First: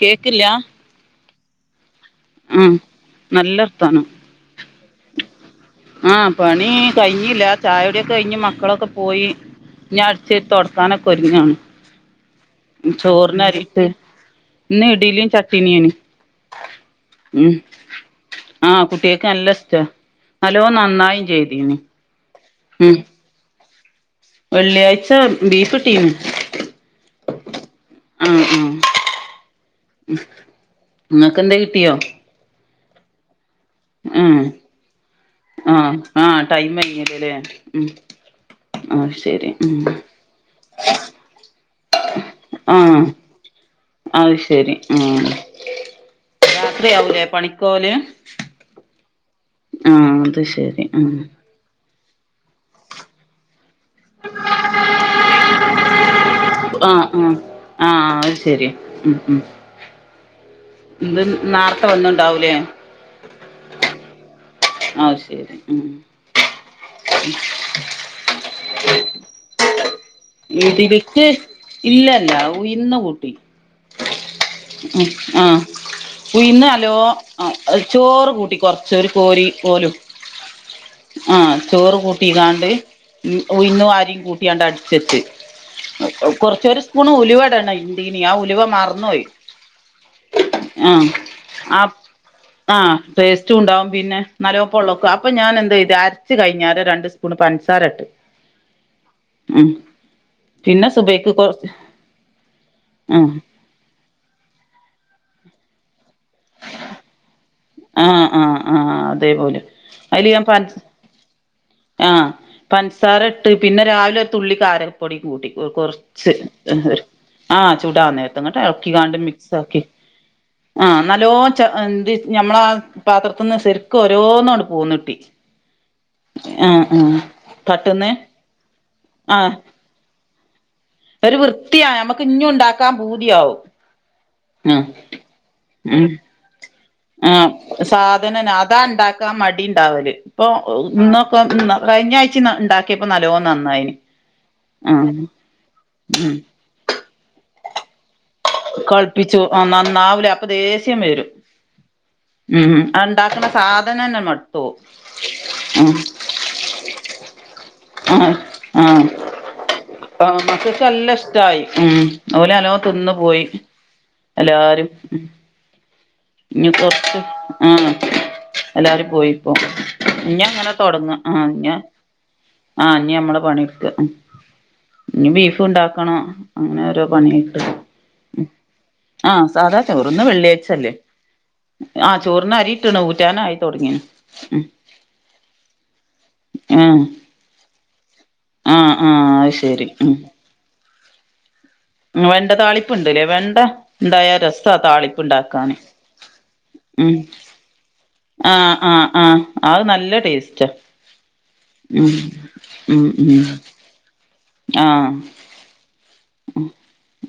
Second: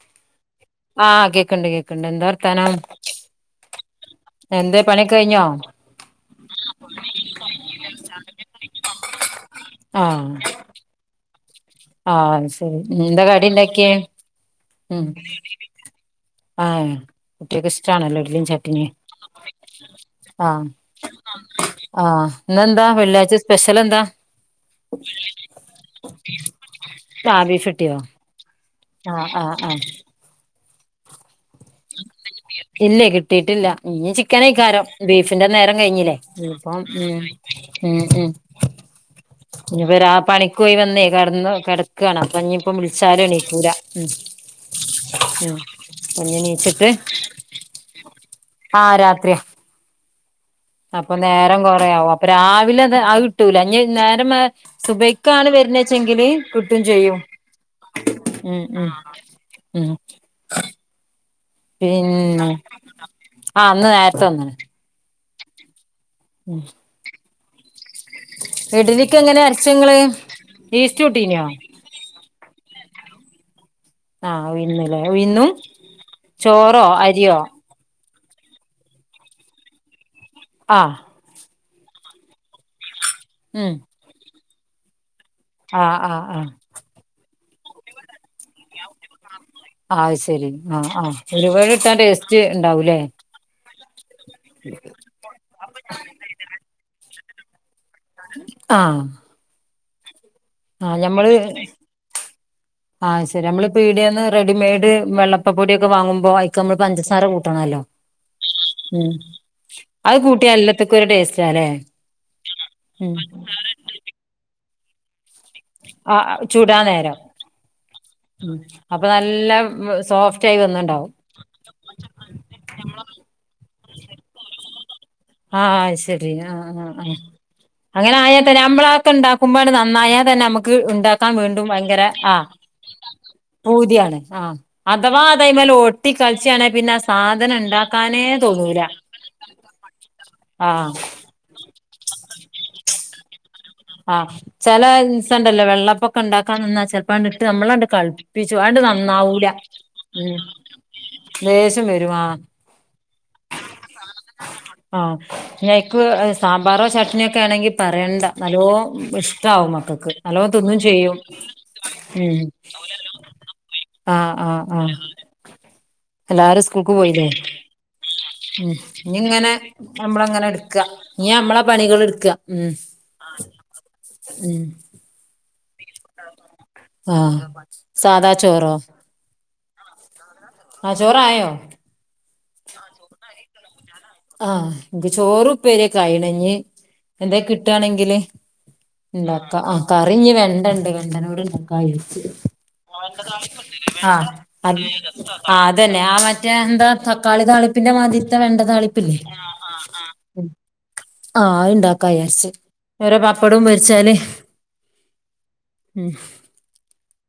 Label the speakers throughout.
Speaker 1: കേക്കില്ലാ
Speaker 2: ആ കേക്ക്‌ണ്ട് കേക്ക്‌ണ്ട് എന്താവർ
Speaker 1: ഉം നല്ലർത്താനം
Speaker 2: എന്തേ പണിക്കോക്കഴിഞ്ഞോ?
Speaker 1: ആ പണി കയിഞ്ഞീല്ല ചായൊടിക്കെക്കയിഞ്ഞ് മക്കളൊക്കെ പോയി ഞടിച്ചാരി തുട തൊടക്കാനൊക്കെ ഒരുങ്ങാണ്
Speaker 2: ആ അത് ശെരി എന്താ
Speaker 1: ചോറിനരിയിട്ട്
Speaker 2: കടിൻണ്ടാക്കിയെ
Speaker 1: ഇന്ന് ഇഡിലിയും ചട്ടിണിയാണ്
Speaker 2: ആകുട്ടിയേക്ക് ഇഷ്ടാണല്ലോ ഇ ഇഡലിയും
Speaker 1: ആ
Speaker 2: ചട്ട്ണീം
Speaker 1: കുട്ടികൾക്ക് നല്ല ഇഷ്ടാ നല്ലോ
Speaker 2: ആഹ്
Speaker 1: നന്നായും ചെയ്തീന്
Speaker 2: ആഹ് ഇന്നെന്താ
Speaker 1: ഉം
Speaker 2: വെള്ളിയാഴ്ച സ്പെഷ്യൽ എന്താ
Speaker 1: വെള്ളിയാഴ്ച ബീഫ് കിട്ടീന്നു
Speaker 2: ആ ബീഫ് കിട്ടിയോ
Speaker 1: ഉം ഉം
Speaker 2: ആഹ് ആഹ് ആഹ്
Speaker 1: ഇങ്ങക്കെന്തെകി
Speaker 2: ഇല്ലേ കിട്ടിട്ടില്ല. ഇനി
Speaker 1: ആ
Speaker 2: ചിക്കനേക്കാരം ബീഫിന്റെ
Speaker 1: ആ
Speaker 2: നേരം കയിഞ്ഞിലെ
Speaker 1: ആ ടൈം കഴിഞ്ഞല്ലോല്ലേ ഉം
Speaker 2: [unintelligible]
Speaker 1: ആ ശരി ഉം
Speaker 2: ഇനിവരാ ആ പണിക്കോയി വന്നെ കെടന്നു കെട ക്കാണ് അപ്പഞ്ഞീപ്പൊ
Speaker 1: ആ
Speaker 2: ബിളിച്ചാലുണീക്കൂലാ ഉം
Speaker 1: അത് ശരി
Speaker 2: ഉം ഞ്ഞ്ണി
Speaker 1: രാത്രിയാവ് ലെ പണിക്കോവല്
Speaker 2: ആഹ് രാത്രിയാ
Speaker 1: ആ അത് ശെരി
Speaker 2: അപ്പൊ നേരം കൊറയാവും അപ്പൊ രാവിലെത് അത് കിട്ടൂലഞ്ഞ് നേരം സുഭയ്ക്കാണ് വരുന്നെച്ചെങ്കില് കിട്ടും
Speaker 1: ആഹ്
Speaker 2: ചെയ്യും
Speaker 1: ആഹ് ആഹ് അത് ശെരി ഉം ഉം
Speaker 2: ഉം
Speaker 1: ഇത് നേർത്തെ
Speaker 2: പിന്നെ
Speaker 1: വന്നുണ്ടാവൂലേ
Speaker 2: ആ ഇന്ന് നേരത്തെ വന്ന്ണ്
Speaker 1: ആ ശെരി ഉം
Speaker 2: ഉം
Speaker 1: [unintelligible]
Speaker 2: ഇഡലിക്ക് എങ്ങനെ അരച്ചങ്ങള് ഈസ്റ്റ്
Speaker 1: ഇതിലേക്ക്
Speaker 2: ഇട്ടീനോ
Speaker 1: ഇല്ലല്ല ഉഴ്ന്ന് കൂട്ടി
Speaker 2: ആഹ് ഉഴുന്ന്ലേ
Speaker 1: ഉ
Speaker 2: ഉഴുന്നും
Speaker 1: ആഹ ഉഴുന്ന്
Speaker 2: ചോറോ
Speaker 1: നല്ലോ
Speaker 2: അരിയോ
Speaker 1: ആ ചോറ് കൂട്ടി കൊറച്ച ഒരു കോരി പോലും
Speaker 2: ആ
Speaker 1: ആഹ ചോറ് കൂട്ടിക്കാണ്ട് ണ്ട്
Speaker 2: ഉം
Speaker 1: ഉഴന്നു അരിയും കൂട്ടിയാണ്ട് അടിച്ചെട്ട്
Speaker 2: ആഹ് ആഹ് ആഹ്
Speaker 1: കൊറച്ച ഒരു സ്പൂൺ ഉലുവ ഇടണം ഇണ്ടിന ആ ഉലുവ മറന്നുപോയി
Speaker 2: ആഹ് ശെരി ആഹ് ആഹ് ല്ലിവടട്ടട്ടേസ്റ്റ് ണ്ടാവൂലേ
Speaker 1: റ്റു ഉണ്ടാവും പിന്നെ നാലോപ്പള്ളക്കു അപ്പൊ ഞാൻ എന്ത്യ്ത് അരച്ചു കഴിഞ്ഞാരെ രണ്ട് സ് പൂണ് പൻസാര ഇട്ട്
Speaker 2: ആഹ്
Speaker 1: ഉം പിന്നെ
Speaker 2: ആഹ്
Speaker 1: സുബൈക്ക്
Speaker 2: ഞമ്മള്
Speaker 1: കൊറച്ച് ആഹ്
Speaker 2: പീടെന്ന് റെഡിമെയ്ഡ് വെള്ളപ്പപ്പൊടി ഒക്കെ വാങ്ങുമ്പോ അയ്ക്ക് നമ്മൾ പഞ്ചസാര കൂ ത്ങ്ങാലോ
Speaker 1: ആഹ് ആഹ് ആഹ്
Speaker 2: ഉം
Speaker 1: അതേപോലെ
Speaker 2: അഹ്
Speaker 1: അയില് ഞാൻ
Speaker 2: കൂട്ടിയ
Speaker 1: പൻ
Speaker 2: എല്ലത്ക്കും ഒരു ടേസറ്റാല്ലേ
Speaker 1: ആഹ് പൻസാര ഇട്ട് പിന്നെ രാവിലെ തുള്ളിക്കാരപ്പൊടിയും കൂട്ടി കുറച്ച്
Speaker 2: ആഹ് ചുടാൻ നേരം
Speaker 1: ആഹ് ചൂടാന്നേര ത്
Speaker 2: ഉം
Speaker 1: ങ്ങട്ട്
Speaker 2: അപ്പൊ
Speaker 1: ഇളക്കികാണ്ട്
Speaker 2: നല്ല
Speaker 1: മിക്സ് ആക്കി
Speaker 2: സോഫ്റ്റ് ആയി
Speaker 1: ആഹ്
Speaker 2: വന്നിണ്ടാവും
Speaker 1: നല്ലോ എന്ത് ഞമ്മളാ പാത്രത്തിന്ന് ശെരിക്കും ഓരോന്നോണ്ട് പോന്നിട്ടി
Speaker 2: ആഹ് അത് ശരി
Speaker 1: ആഹ് ആഹ് പട്ടുന്നെ
Speaker 2: പ നമ്മളാഒക്കെ ണ്ടാക്കുമ്പോട് നന്നായാ തന്നെ നമക്ക് ഉ ണ്ടാക്കാൻ
Speaker 1: ഒരു
Speaker 2: വീണ്ടും
Speaker 1: വൃത്തിയാ
Speaker 2: ഭയങ്കര
Speaker 1: നമ്മക്ക്
Speaker 2: ആഹ്
Speaker 1: ഇഞ്ഞും ഉണ്ടാക്കാൻ പൂതിയാവും
Speaker 2: പൂതിയാണ് ആഹ്
Speaker 1: ഉം
Speaker 2: അഥവാ അതായ്മേൽ
Speaker 1: ഉം
Speaker 2: ഒട്ടി കളിചാണെ പിന്നെ ആ സാധനം ണ്ടാക്കാനേ
Speaker 1: നാതാണ്ടാക്കാ മടി ണ്ടാവല് ഇപ്പൊ
Speaker 2: ആഹ്
Speaker 1: ന്നു പ്പം കഴിഞ്ഞാഴ്ചി ഉണ്ടാക്കിയപ്പോ നല്ലോം നന്നായി
Speaker 2: ആഹ് ചെലേ ഇൻസണ്ടല്ലോ വെള്ളപ്പൊക്കെ ഉണ്ടാക്കാന്നാ ചെൽപ്പാണ്ടിട്ട് നമ്മളണ്ട് കൾ
Speaker 1: കൾപ്പിച്ചു ആ നന്നാവിലെ അപ്പ ദേഷ്യം വരും
Speaker 2: ലേഷംവരുവാ
Speaker 1: ഉം അഹ് ണ്ടാക്ണ സാധനംന്നെ മട്തോഉ
Speaker 2: ആഹ് ഞക്ക് സാമ്പാറോ ചട്നിയൊക്കെ ആണെങ്കിൽ പറയണ്ട
Speaker 1: ആഹ്
Speaker 2: നല്ലോ
Speaker 1: ആഹ്
Speaker 2: ഇഷ്ടവും മക്കൾക്ക്
Speaker 1: ആഹ്
Speaker 2: നല്ലോ തിന്നും
Speaker 1: മക്കക്ക് നല്ല
Speaker 2: ചെയ്യും
Speaker 1: ഇഷ്ടായി
Speaker 2: ഉം
Speaker 1: ഓല് നല്ലോം തിന്ന് പോയി
Speaker 2: ആഹ് ആഹ്
Speaker 1: എല്ലാരും
Speaker 2: ആഹ് എല്ലാരും
Speaker 1: ഇഞ്ഞ്
Speaker 2: സ്കൂൾക്ക്
Speaker 1: കൊറച്ച്
Speaker 2: പോയില്ലേ
Speaker 1: ആഹ്
Speaker 2: ഉം
Speaker 1: എല്ലാരും
Speaker 2: ഇനി
Speaker 1: പോയിപ്പോ
Speaker 2: ഇങ്ങനെ
Speaker 1: ഇനി
Speaker 2: നമ്മളങ്ങനെ
Speaker 1: അങ്ങനെ
Speaker 2: എടുക്ക
Speaker 1: തുടങ്ങ
Speaker 2: ഇനി
Speaker 1: ആഹ്
Speaker 2: നമ്മളെ
Speaker 1: ഞ
Speaker 2: പണികൾ എടുക്ക ഉം
Speaker 1: ആഹ് ഞ്ഞിമ്മള പണിയെടുക്ക
Speaker 2: ഉം
Speaker 1: നി ബീഫ് ഉണ്ടാക്കണോ അങ്ങനെ ഓരോ
Speaker 2: ആഹ്
Speaker 1: പണിയായിട്ട്
Speaker 2: സാദാ ചോറോ
Speaker 1: ആഹ് സാധാ ചോറ് ഇന്ന് വെള്ളിയാഴ്ച്ചല്ലേ
Speaker 2: ആഹ് ചോറായോ
Speaker 1: ആഹ് ചോറിന അരിയിട്ട്ണ് ഊറ്റാനായി തുടങ്ങിണ്
Speaker 2: ആഹ് ക്ക് ചോറ് ഉപ്പേര്യോക്കെ അയീണ് ഞ്ഞ്
Speaker 1: ആഹ്
Speaker 2: എന്തേ കിട്ടാണെങ്കില്
Speaker 1: ആഹ് ആഹ് അത്
Speaker 2: ഇണ്ടാക്ക ആഹ്
Speaker 1: ശരി ഉം
Speaker 2: കറിഞ് വെണ്ടണ്ട് വെണ്ടനോട്ണ്ട ആയേ
Speaker 1: വെണ്ട താളിപ്പ്ണ്ട്ല്ലേ വെണ്ട
Speaker 2: ആഹ്
Speaker 1: ഇണ്ടായാ രസാ താളിപ്പ്ണ്ടാക്കാന്
Speaker 2: അതന്നെ ആഹ് മ റ്റഎന്താ
Speaker 1: ഉം
Speaker 2: തക്കാളി താളിപ്പിന്റെ മാതിര്തെ വെണ്ട
Speaker 1: ആഹ് ആഹ്
Speaker 2: താളിപ്പില്ലേ
Speaker 1: ആഹ് അത് നല്ല ടേസ്റ്റാ
Speaker 2: ആഹ്
Speaker 1: ഉം
Speaker 2: ണ്ടാക്കായാര്ച്
Speaker 1: ഉം
Speaker 2: ഒരു
Speaker 1: ഉം
Speaker 2: പപ്പടും പൊ രിച്ചാലേ
Speaker 1: ആഹ്
Speaker 2: ഉം
Speaker 1: അഹ്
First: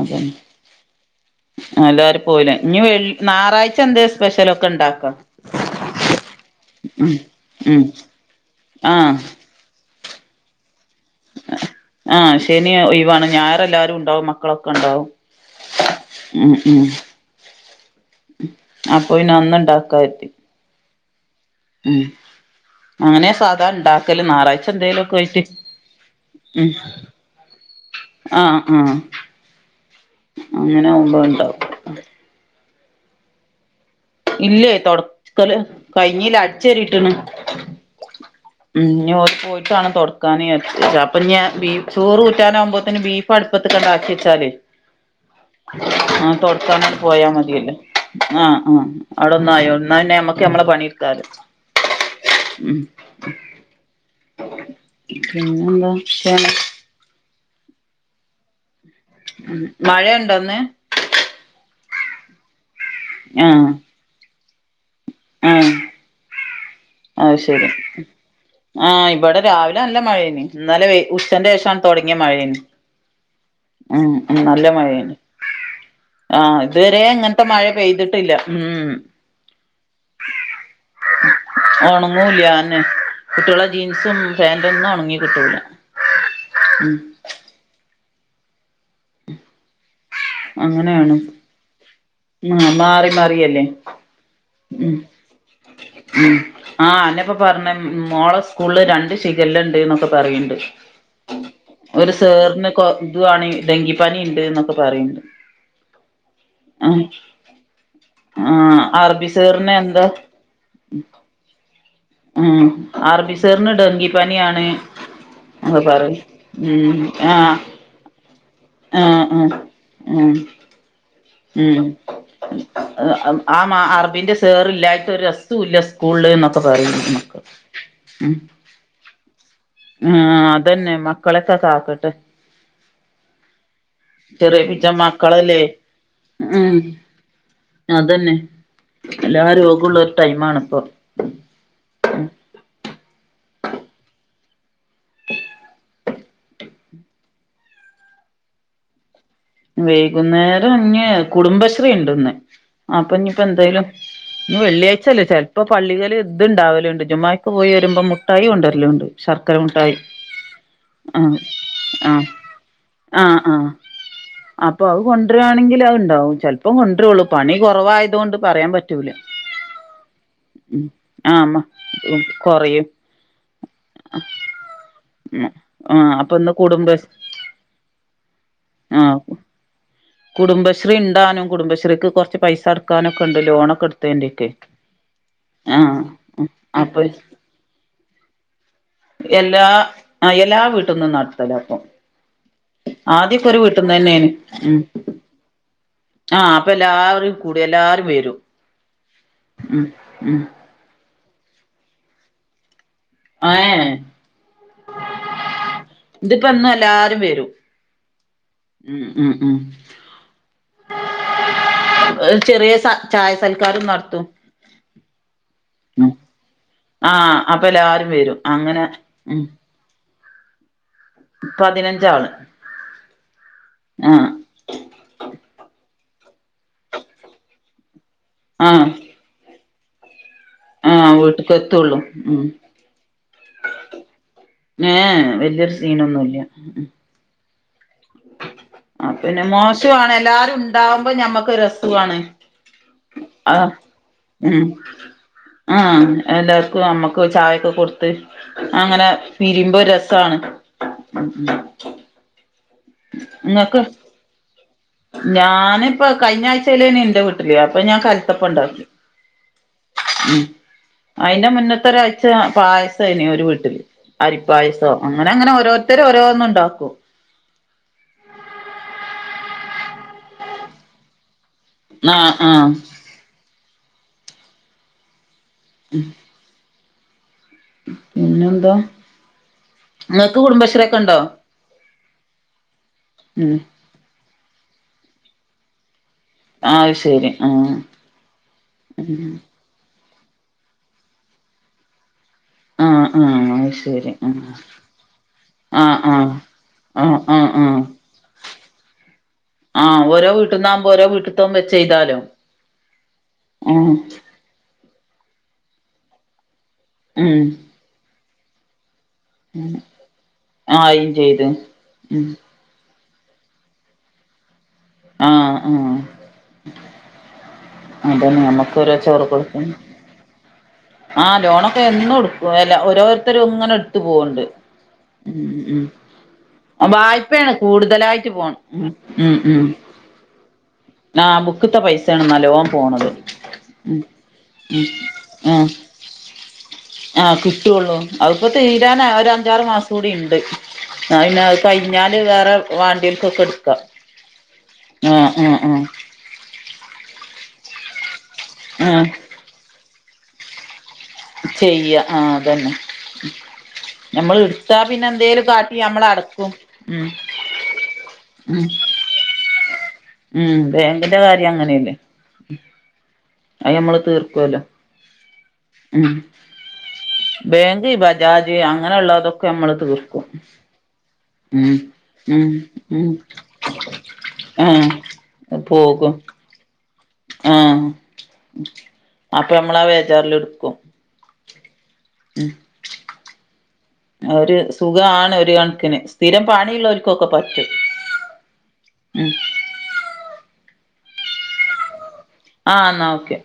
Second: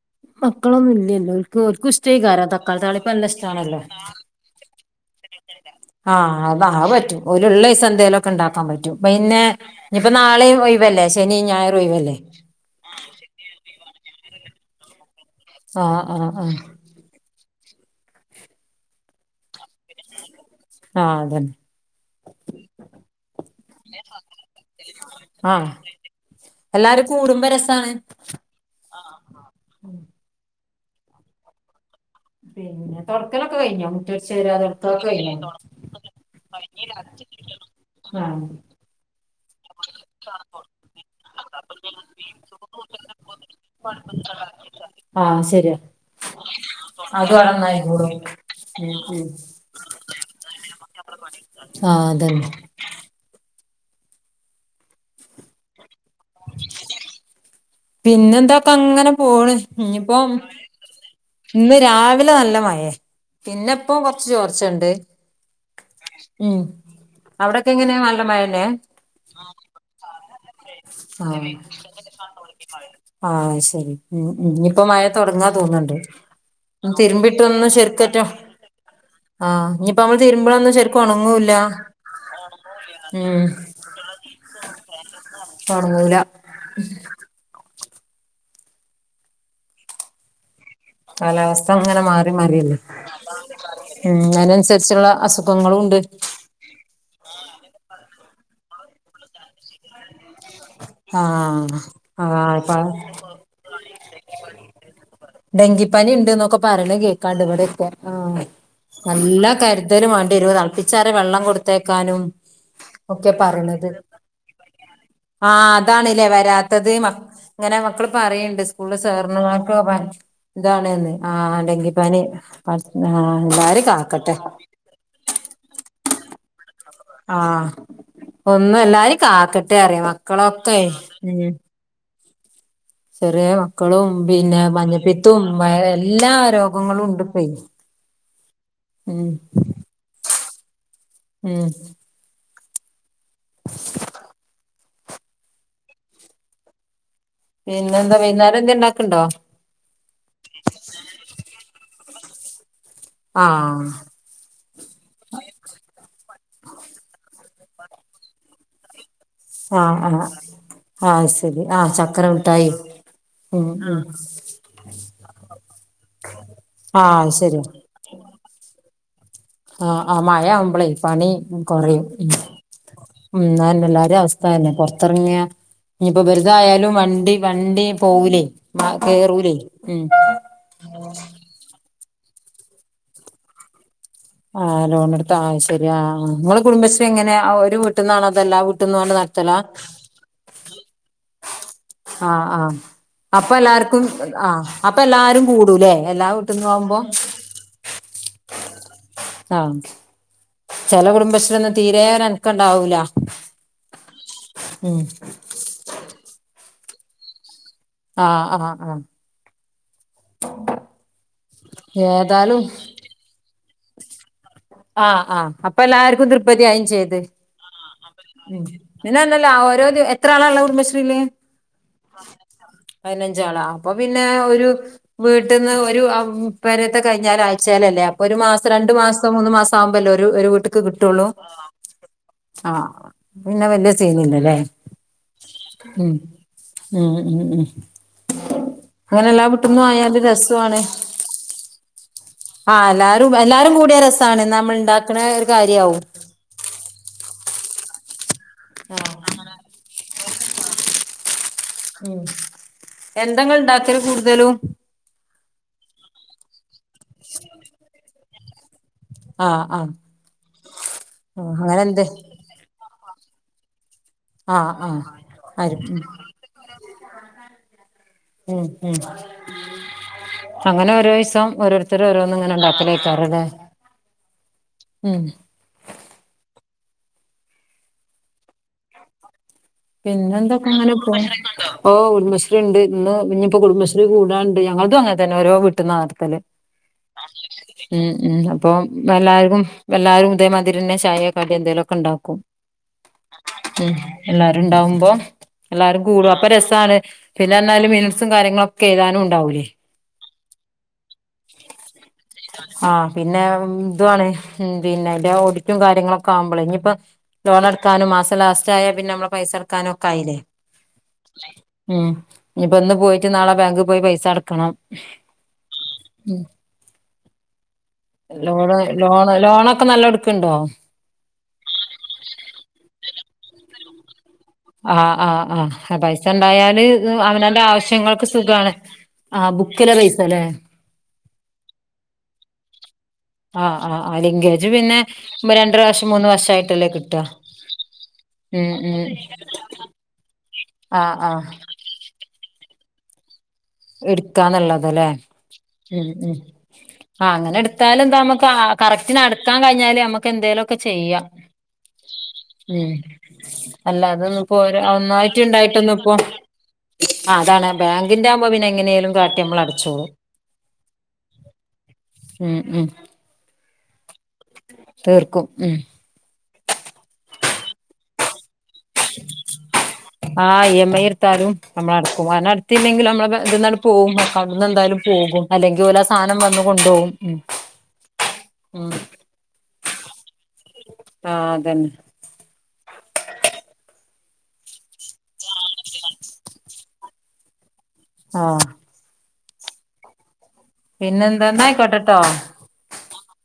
Speaker 1: അതെന്ന
Speaker 2: മക്കളൊന്നുല്ലല്ലോ കോര്ക്കുഷ്ട്ടെയ്കാരം
Speaker 1: ഇനി
Speaker 2: തക്കാളി
Speaker 1: വെള്ളി ഞായറാഴ്ച
Speaker 2: താളിപ്പല്ലഷ്ടണല്ലോ
Speaker 1: എന്തേ സ്പെഷ്യലൊക്കെ ഇണ്ടാക്കാം
Speaker 2: ആഹ്
Speaker 1: ഉം
Speaker 2: ആതാഹൊറ്റു ഓലുള്ളയ്സ
Speaker 1: ഉം
Speaker 2: എന്തേലൊക്കെ ണ്ടാക്കാൻ പറ്റും
Speaker 1: ആഹ്
Speaker 2: പിന്നെ ഇനിയിപ്പ നാളെയും ഒയ് വല്ലേ സ് ശനി ഞായറു ഓയ്‌വല്ലേ
Speaker 1: ആഹ് ശനി ഒയ് വാണ് ഞായറല്ലാരും ഉണ്ടാവും മക്കളൊക്കെ ഉണ്ടാവും
Speaker 2: ആഹ് ആഹ്
Speaker 1: ഉം
Speaker 2: ആഹ്
Speaker 1: ഉം അപ്പൊ പിനെ അന്നുണ്ടാക്കാര്തി
Speaker 2: ആഹ് അതന്നെ
Speaker 1: ഉം അങ്ങനെ സാധാണ്ടാക്കല് ഞായറാഴ്ച എന്തേലും ഒക്കെ ആയിട്ട്
Speaker 2: ആഹ്
Speaker 1: ഉം
Speaker 2: എല്ലാരും കൂടുമ്പോ രസാണ്
Speaker 1: അങ്ങനാഉമ്പോ അഹ് ണ്ടാവും
Speaker 2: പിന്നെ തൊഡ്ക്കലൊക്കെ കഴിഞൊ
Speaker 1: ഇല്ലേ തുൊടക്കല് കൈഞ്ഞയില് അടിച്ചരിയിട്ടണ്
Speaker 2: ആഹ്
Speaker 1: ഞ് ഓൽക് മാണം തൊടക്കാൻ [unintelligible] അപ്പ ഞാ ബഫ് ചോറ് ഉറ്റാനാവകുമ്പോത്തന് ബീഫ് അടുപ്പത്ത് ക് ആക്കി വെച്ചാല്
Speaker 2: ആഹ് ശരിയാ
Speaker 1: ആ തൊടചാണ്ടി ആണ് പോയാ
Speaker 2: അത് അവിടെ
Speaker 1: മതിയല്ലേ
Speaker 2: നന്നായിക്കോളും
Speaker 1: ആഹ് ആഹ
Speaker 2: ഉം ഉം
Speaker 1: അവിടെ ഒന്നായോ ന്നാ പിന്നെ നമ്മക്ക് നമ്മളെ പണിടുകാലൊ
Speaker 2: ആഹ് അതന്നെ
Speaker 1: പിന്നെ എന്താ [unintelligible]
Speaker 2: പിന്നെന്തൊക്കെ അങ്ങനെ പോണ് ഇനിയിപ്പോ
Speaker 1: മഴയുണ്ടോന്ന്
Speaker 2: ഇന്ന് രാവിലെ നല്ല മഴേ
Speaker 1: ആഹ്
Speaker 2: പിന്നെ ഇപ്പ കൊറച്ച് ചോർച്ചണ്ട് ഉം
Speaker 1: അ ശരി
Speaker 2: അവിടൊക്കെ എങ്ങനെ നല്ല മഴന്നെ
Speaker 1: ആ് ഇവിടെ രാവിലെ നല്ല മഴെ നി എന്നലെ ഉചന്റെ
Speaker 2: ആഹ്
Speaker 1: ശേഷം തുടങ്ങിയ മഴേനി
Speaker 2: ആഹ് ശരി
Speaker 1: ഉം
Speaker 2: മ് മ് ഞ്പ്പൊ മഴ തുൊടങ്ങാ തോന്ന്ണ്ട്
Speaker 1: ആഹ ഇതുവരെ അങ്ങനത്തെ മഴ
Speaker 2: തിരുമ്പിട്ടൊന്നും ശരിക്കറ്റ
Speaker 1: പെയ്തിട്ടില്ല മ്
Speaker 2: ആഹ് ഇനിയിപ്പോ നമ്മള് തിരുമ്പളൊന്നും ശരിക്കും ഉണങ്ങൂല്ല
Speaker 1: ഒണങ്ങൂല്ല അതെന്നെ
Speaker 2: മ്
Speaker 1: കുട്ടികളെ ജീൻസും പാന്റൊന്നും ഒണങ്ങി കിട്ടൂല
Speaker 2: തുടങ്ങല
Speaker 1: ഉം
Speaker 2: [unintelligible]
Speaker 1: അങ്ങനെയാണ്
Speaker 2: കാലാവസ്ഥ അങ്ങനെ മാറി
Speaker 1: ആഹ്
Speaker 2: മാറില്ല
Speaker 1: മാറി മാറിയല്ലേ
Speaker 2: ഉം
Speaker 1: ഉം
Speaker 2: അതിനനുസരിച്ചുള്ള അസുഖങ്ങളും ഉണ്ട്
Speaker 1: ഉം ആഹ് അന്നപ്പ പറഞ്ഞ മോളെ സ്കൂളില് രണ്ട് ശിഖല ഉണ്ട് എന്നൊക്കെ പറയണ്ട്
Speaker 2: ആഹ്
Speaker 1: ഒരു
Speaker 2: ആഹ്
Speaker 1: സേറിന്
Speaker 2: ഇപ്പ
Speaker 1: കൊ ഇതുവാണ ഡെങ്കിപ്പനി ഉണ്ട് എന്നൊക്കെ പറയണ്ട്
Speaker 2: ഡെങ്കിപ്പനി ഉണ്ട് എന്നൊക്കെ പറയണ
Speaker 1: ആഹ്
Speaker 2: കേൾക്കാണ്ട് ഇവിടോക്കെ ആ
Speaker 1: ആഹ് അറബി
Speaker 2: നല്ല
Speaker 1: സേറിന്
Speaker 2: കരുതൽ
Speaker 1: എന്താ
Speaker 2: വണ്ടി വരും തിളപ്പിച്ചാറിയ വെള്ളം കൊടുത്തേക്കാനും
Speaker 1: ഉം
Speaker 2: ഒക്കെ
Speaker 1: അറബി സേറിന് ഡെങ്കിപ്പനിയാണ്
Speaker 2: ആ
Speaker 1: ഒക്കെ പറയും
Speaker 2: അതാണല്ലേ വരാത്തത്
Speaker 1: ഉം
Speaker 2: മാക്
Speaker 1: ആഹ്
Speaker 2: ഇങ്ങനെ മ്മ മക്കൾ പറയിണ്ട് സ്കൂളിലെ
Speaker 1: ആഹ്
Speaker 2: സാറിന്മാർക്ക്
Speaker 1: ആഹ് ഉം
Speaker 2: ഇതാണന്ന് ആ
Speaker 1: ഉം
Speaker 2: അല്ലെങ്കിപ്പനി പട് ആ എല്ലാരിം കാക്കട്ടെ
Speaker 1: ഇല്ലായിട്ട് ഒരു രസം [unintelligible] സ്കൂള് എന്നൊക്കെ പറയും മക്കൾ
Speaker 2: ആഹ്
Speaker 1: ഉ
Speaker 2: ഒന്നും എല്ലാരും കാക്കട്ടെ അറിയ
Speaker 1: ആ
Speaker 2: മക്കളൊക്കെ
Speaker 1: അതെന്നെ
Speaker 2: ഉം
Speaker 1: മക്കളെൊക്കെ കാക്കട്ടെ
Speaker 2: ചെറിയ മക്കളും
Speaker 1: ചെറിയ
Speaker 2: പിന്നെ
Speaker 1: പിച്ച
Speaker 2: മഞ്ഞപ്പിത്തും
Speaker 1: മക്കളല്ലേ
Speaker 2: എല്ലാം
Speaker 1: ഉം അതന്നെ
Speaker 2: ഉം
Speaker 1: എല്ലാ രോഗുള്ള ഒരു ടൈ ആണിപ്പൊ
Speaker 2: [inaudible] പിന്നെ എന്താ വൈകുന്നേരം എന്താ ഉണ്ടാക്ണ്ടോ
Speaker 1: വൈകുന്നേരം ഇഞ് കുടുംബശ്രീ ഉണ്ടന്ന് അപ്പൊ ഇനിപ്പോ എന്തായാലും
Speaker 2: ആഹ്
Speaker 1: ഇന്ന് വെള്ളിയാഴ്ച അല്ലേ ചെലപ്പോ പള്ളികള് ഇതുണ്ടാവലേണ്ട് ജ്മാക്ക് പോയി വരുമ്പോ മുട്ടായി കൊണ്ടുരല്ലുണ്ട് ശർക്കരമുട്ടായി
Speaker 2: ആഹ ശരി ആഹ് ചക്കര മുട്ടായി
Speaker 1: ആഹ്
Speaker 2: ഉം
Speaker 1: ആഹ്
Speaker 2: മ്
Speaker 1: അപ്പൊ അത് കൊണ്ടുവരുവാണെങ്കിൽ അത്ണ്ടാവും ചെലപ്പം കൊണ്ടുരുള്ളു
Speaker 2: ആഹ്
Speaker 1: പണി
Speaker 2: ശരി
Speaker 1: കുറവായത് കൊണ്ട് പറയാൻ പറ്റൂല
Speaker 2: ആഹ ആ മഴാവുമ്പളെ
Speaker 1: ഉം
Speaker 2: പണി
Speaker 1: ആഹ്
Speaker 2: കുറയും
Speaker 1: കൊറയും
Speaker 2: മ്മ് ആന്നെ എല്ലാരിം അവസ്ഥ തന്നെ പുറത്തിറങ്ങിയ
Speaker 1: ആഹ്
Speaker 2: ഇനിയിപ്പോ
Speaker 1: അപ്പൊ ഇന്ന്
Speaker 2: വെറുതായാലും
Speaker 1: കുടുംബ
Speaker 2: വണ്ടി വണ്ടി പോകൂലേ മ
Speaker 1: ആഹ്
Speaker 2: കേറൂലേ ഉ
Speaker 1: കുടുംബശ്രീ ഇണ്ടാനും കുടുംബശ്രീക്ക് കൊറച്ച് പൈസ അടുക്കാനോക്കെ ഉണ്ട് ലോണഒക്കെ എടു
Speaker 2: ആഹ് ലോണടുത്താ ശരി ആ ങ്ങളെ
Speaker 1: അപ്പൊ
Speaker 2: കുടുംബശ്രീ എങ്ങനെ ഒരു വീട്ടുന്നാണതോ ല്ലാ വീട്ടി
Speaker 1: എല്ലാ ആ എല്ലാ വീട്ടൊന്നും നടത്തലപ്പൊ
Speaker 2: ആഹ് ആഹ് അപ്പൊ എല്ലാർക്കും
Speaker 1: തന്നെയാണ്
Speaker 2: ആ
Speaker 1: ഉം
Speaker 2: അപ്പൊ എല്ലാരും കൂടൂല്ലേ എല്ലാ
Speaker 1: ആഹ് അപ്പൊ
Speaker 2: വീട്ടിന്നാവുമ്പോ
Speaker 1: എല്ലാവരും കൂടി ല്ലാരും വെരും
Speaker 2: ആഹ് ചെല കുടുംബശ്രീഒന്നും തീരെ നക്കണ്ടാവൂല
Speaker 1: ആഎയെ ഇതിപ്പന്ന് ല്ലാരും വരും
Speaker 2: ആഹ് ആഹ് ആഹ്
Speaker 1: ഉമ് ഉമ്
Speaker 2: ഏതാലും
Speaker 1: ചായസൽക്കാരും നടത്തും
Speaker 2: ആഹ് ആഹ് അപ്പൊ
Speaker 1: ഉം
Speaker 2: ല്ലാർക്കും ത്രിപതിയായിം ചെയ്ത്
Speaker 1: ആഹ് അപ്പൊ എല്ലാരും വരും അങ്ങനെ ഉം
Speaker 2: പിന്നെന്തേല്ലാ ആ ഓരോര് ത്ര ആളള്ളെ കുടുംബശ്രീയില്
Speaker 1: പതിനഞ്ചാള്
Speaker 2: പതിനഞ്ചാളാ അപ്പൊ പിന്നെ
Speaker 1: ആഹ്
Speaker 2: ഒരു വീട്ടിന്ന് ഒരു ഔ പേരെത്തെ കയ്ഞ്ഞാലായി ചെലല്ലേ അപ്പൊ ഒരു മാസം
Speaker 1: ആഹ്
Speaker 2: രണ്ട് മാസം മൂന്ന് മാസം ആവുമ്പല്ലോ ഒരുഒരു വീട്ട് ക്ക്
Speaker 1: ആഹ്
Speaker 2: കിട്ടുള്ളൂ
Speaker 1: വീട്ട്ക്ക് എത്തുള്ളൂ ഉം
Speaker 2: ആ പിന്നെ വല്യ സീന് ല്ലലെ
Speaker 1: ഏഹ് വല്യൊരു
Speaker 2: ഉം
Speaker 1: സീനൊന്നുല്ല
Speaker 2: ഉം ഉം ഉം
Speaker 1: അഹ്
Speaker 2: അങ്ങനെ
Speaker 1: പിന്നെ
Speaker 2: എല്ലാ വിട്ടന്നും
Speaker 1: മോശമാണ്
Speaker 2: ആയാല്
Speaker 1: എല്ലാരും
Speaker 2: രസ്വാണ്
Speaker 1: ഉണ്ടാവുമ്പോ ഞമ്മക്ക് രസവാണ്
Speaker 2: ആ എല്ലാ
Speaker 1: ആഹ്
Speaker 2: എല്ലാരും കൂടിയ രസാണ് നമ്മൾ ണ്ടാക്ക്ണെ ഒരു കാര്യാവും
Speaker 1: എല്ലാവർക്കും നമ്മക്ക് ചായൊക്കെ കൊടുത്ത് അങ്ങനെ
Speaker 2: ആഹ്
Speaker 1: പിരിമ്പോ രസ ക്കാണ്
Speaker 2: ഉം എന്താ ഇങ്ങള്
Speaker 1: ങ്ങക്ക്
Speaker 2: ഇണ്ടാക്കല് കൂടുതലും
Speaker 1: ഞാനിപ്പ കയ്ഞ്ഞ ആഴ്ചയിലനി എന്റെ വീട്ടില അപ്പൊ ഞാൻ കല്ത്തപ്പ ഉണ്ടാക്കി
Speaker 2: ആഹ് ആഹ്
Speaker 1: ഉം
Speaker 2: ആ
Speaker 1: അയിന്റെ
Speaker 2: അങ്ങനെ എന്ത്
Speaker 1: മുന്നത്തെരാഴ്ച പായ സണ്ടായ്ന് ഒരു വീട്ടില്
Speaker 2: ആഹ്
Speaker 1: അരിപ്പായസം
Speaker 2: ആഹ്
Speaker 1: അങ്ങനെ അങ്ങനെ
Speaker 2: ആരും ഉം
Speaker 1: ഓരോരുത്തരു ഓരോന്ന് ണ്ടാക്കും
Speaker 2: മ് മ് അങ്ങനെ ഓരോയിസം ഓരോരുത്തർ
Speaker 1: ആഹ്
Speaker 2: ഓരോന്നും ങ്ങനെ
Speaker 1: ആഹ്
Speaker 2: ണ്ടാക്കലാ [unintelligible] ഉം
Speaker 1: ഉം പിന്നെന്താ ഇങ്ങക്ക്
Speaker 2: പിന്നെന്തൊക്കെ
Speaker 1: കുടുംബശ്രീ
Speaker 2: ങ്ങനെ
Speaker 1: ഒക്കെ ഉണ്ടോ
Speaker 2: പോണ് ഓഹ് കുടുംബശ്രീ ണ്ട് ഇന്ന് ഇനി
Speaker 1: ഉം
Speaker 2: ഇപ്പോ കുടുംബശ്രീ കൂടാണ്ട് ഞങ്ങള്തും അങ്ങനെ തന്നെ ഓരോ വീട്ടുന്ന നടത്തല്
Speaker 1: അഹ് ശരി ആഹ്
Speaker 2: [unintelligible] ഉം ഉം അപ്പോ
Speaker 1: ഉം
Speaker 2: എല്ലാർക്കും എല്ലാരും ഇതേമാതിരിന്നെ ചായെ കടി ന്തെലൊക്കെ ണ്ടാക്കും
Speaker 1: ഉം ഉം അയ്ശരി ഉം
Speaker 2: ണ്ടാവുമ്പോൾ എല്ലാരും കൂടും അപ്പൊ രസാണ്
Speaker 1: ആഹ് ആഹ്
Speaker 2: പിന്നെ
Speaker 1: ആഹ്
Speaker 2: എന്നാലും മിനിറ്റ്സും കാര്യങ്ങളൊക്കെ എഴുതാനും ണ്ടാവൂലേ
Speaker 1: ആ ഓരോ വീ ട്ട് ന്നാവുബോ ഓരോ വെച്ച് ചെയ്താലോ
Speaker 2: ആഹ് പിന്നെ
Speaker 1: ആഹ്
Speaker 2: ന്തുവാണ് ഉം പിന്നെ ഡേ ഓഡിറ്റും കാര്യങ്ങളൊക്കെ ആമ്പോള് ഇനിയിപ്പ
Speaker 1: ഉം
Speaker 2: ലോണടക്കാനും മാസം ലാസ്റ്റ് ആയ പിന്നെ മ്മള് പൈസടക്കാനൊക്കെ ആയില്ലേ
Speaker 1: ആയിം ചെയ്ത്
Speaker 2: ഉം ഇനിയിപ്പ ന്ന് പോയിട്ട് നാളെ ബാങ്കിൽ പോയി പൈസ അടക്കണം
Speaker 1: ആ ആ
Speaker 2: ഉം
Speaker 1: അതന്നെ നമ്മക്ക്
Speaker 2: ലോണ്
Speaker 1: ഓരോ ചോറ്
Speaker 2: ലോണ്
Speaker 1: കൊടുക്കും
Speaker 2: ലോണൊക്കെ നല്ലട്ക്ക്ണ്ടോ
Speaker 1: ആഹ് ലോണൊക്കെ എന്നും എടുക്കും അല്ല ഓരോരുത്തരും ങ്ങനെ എടുത്ത് പോവ്ണ്ട്
Speaker 2: ആ ആ
Speaker 1: ഉം ഉം
Speaker 2: ആ പൈസ ണ്ടായാല്
Speaker 1: വായ്പയാണ്
Speaker 2: അവനോന്റെ ആവശ്യങ്ങൾക്ക്
Speaker 1: കൂടുതലായിട്ട് പോണ്
Speaker 2: സുഖാണ്
Speaker 1: ഉം
Speaker 2: ആ ബുക്കില പൈസ ല്ലേ
Speaker 1: ആ ബുക്ക്ത്തെ പൈസാണ് നല്ലോം പോണത്
Speaker 2: ആ
Speaker 1: ഉം
Speaker 2: ആ ലിങ്കേജ് പിന്നെ രണ്ടരവർഷം മൂന്ന് വർഷായി
Speaker 1: ആ കിട്ടുള്ളൂ അതിപ്പോ
Speaker 2: ഉം
Speaker 1: തീരാൻ ഒര ഞ്ചാറ് മാസം കൂടി ഇണ്ട്
Speaker 2: ആഹ്
Speaker 1: അ പിന്നെ
Speaker 2: ആഹ്
Speaker 1: കയി ഞ്ഞാല് വേറെ വാണ്ടിയോര്ക്കൊക്കെ എടുക്കാ
Speaker 2: എടുക്കാന്നുള്ളതല്ലേ ഉം ഉം ആ അങ്ങനെ എടുത്താലും താമസ കാ
Speaker 1: ആഹ്
Speaker 2: കറക്റ്റിന് അടക്കാൻ കഴിഞ്ഞാല് നമുക്ക് എന്തേലോക്കെ ചെയ്യാ
Speaker 1: ചെയ്യാ ആഹ് അതന്നെ
Speaker 2: ഉം അല്ല
Speaker 1: നമ്മൾ
Speaker 2: അതൊന്ന്‌ ഇപ്പോ
Speaker 1: എടുത്താ പിന്നെ എന്തേലും കാട്ടി
Speaker 2: ഒന്നായിട്ടുണ്ടായിട്ടൊന്ന
Speaker 1: നമ്മള്
Speaker 2: ഇപ്പൊ
Speaker 1: അടക്കും ഉം
Speaker 2: അ അതാണ് ബാങ്കിന്റെ ആകുമ്പോ
Speaker 1: ഉം
Speaker 2: പിന്നെ എങ്ങനേലും കാട്ടി നമ്മൾ അടച്ചോളും
Speaker 1: ഉം ബാങ്കിന്റെ കാര്യം അങ്ങനെയല്ലേ
Speaker 2: ഉം ഉം
Speaker 1: അത് ഞമ്മള് തീർകൊല്ലോ
Speaker 2: തീർക്കും ഉം
Speaker 1: ഉം ബേങ്ക് ഇബ രാജി അങ്ങനെള്ളതൊക്കെ ഞമ്മള് തീർക്കും
Speaker 2: ആ
Speaker 1: ഉം ഉം
Speaker 2: ല്ലെങ്കിൽ
Speaker 1: ഉം
Speaker 2: നമ്മള് ഇതിന്നങ്ങട് പോകും അക്കൗണ്ട് ന്ന്
Speaker 1: ആഹ്
Speaker 2: എന്തായാലും പോകും അല്ലെങ്കിൽ ഓലാ
Speaker 1: പോകും
Speaker 2: സാധനം വന്നു കൊണ്ടപോകും
Speaker 1: ആഹ് അപ്പം ഞമ്മളാവേജാറിലിട്ക്കും
Speaker 2: ആഹ് അതന്നെ
Speaker 1: ഉം ഒര് സുഖാണ് ഒരു കൺക്കിന്, സ്ഥിരം പണിള്ളോൽക്കൊക്കെ പറ്റും
Speaker 2: ആഹ്
Speaker 1: ഉം
Speaker 2: പിന്നെന്താ ന്നാഐക്കോട്ടെട്ടോ
Speaker 1: ആഹ് ന്നാ ഓക്കെ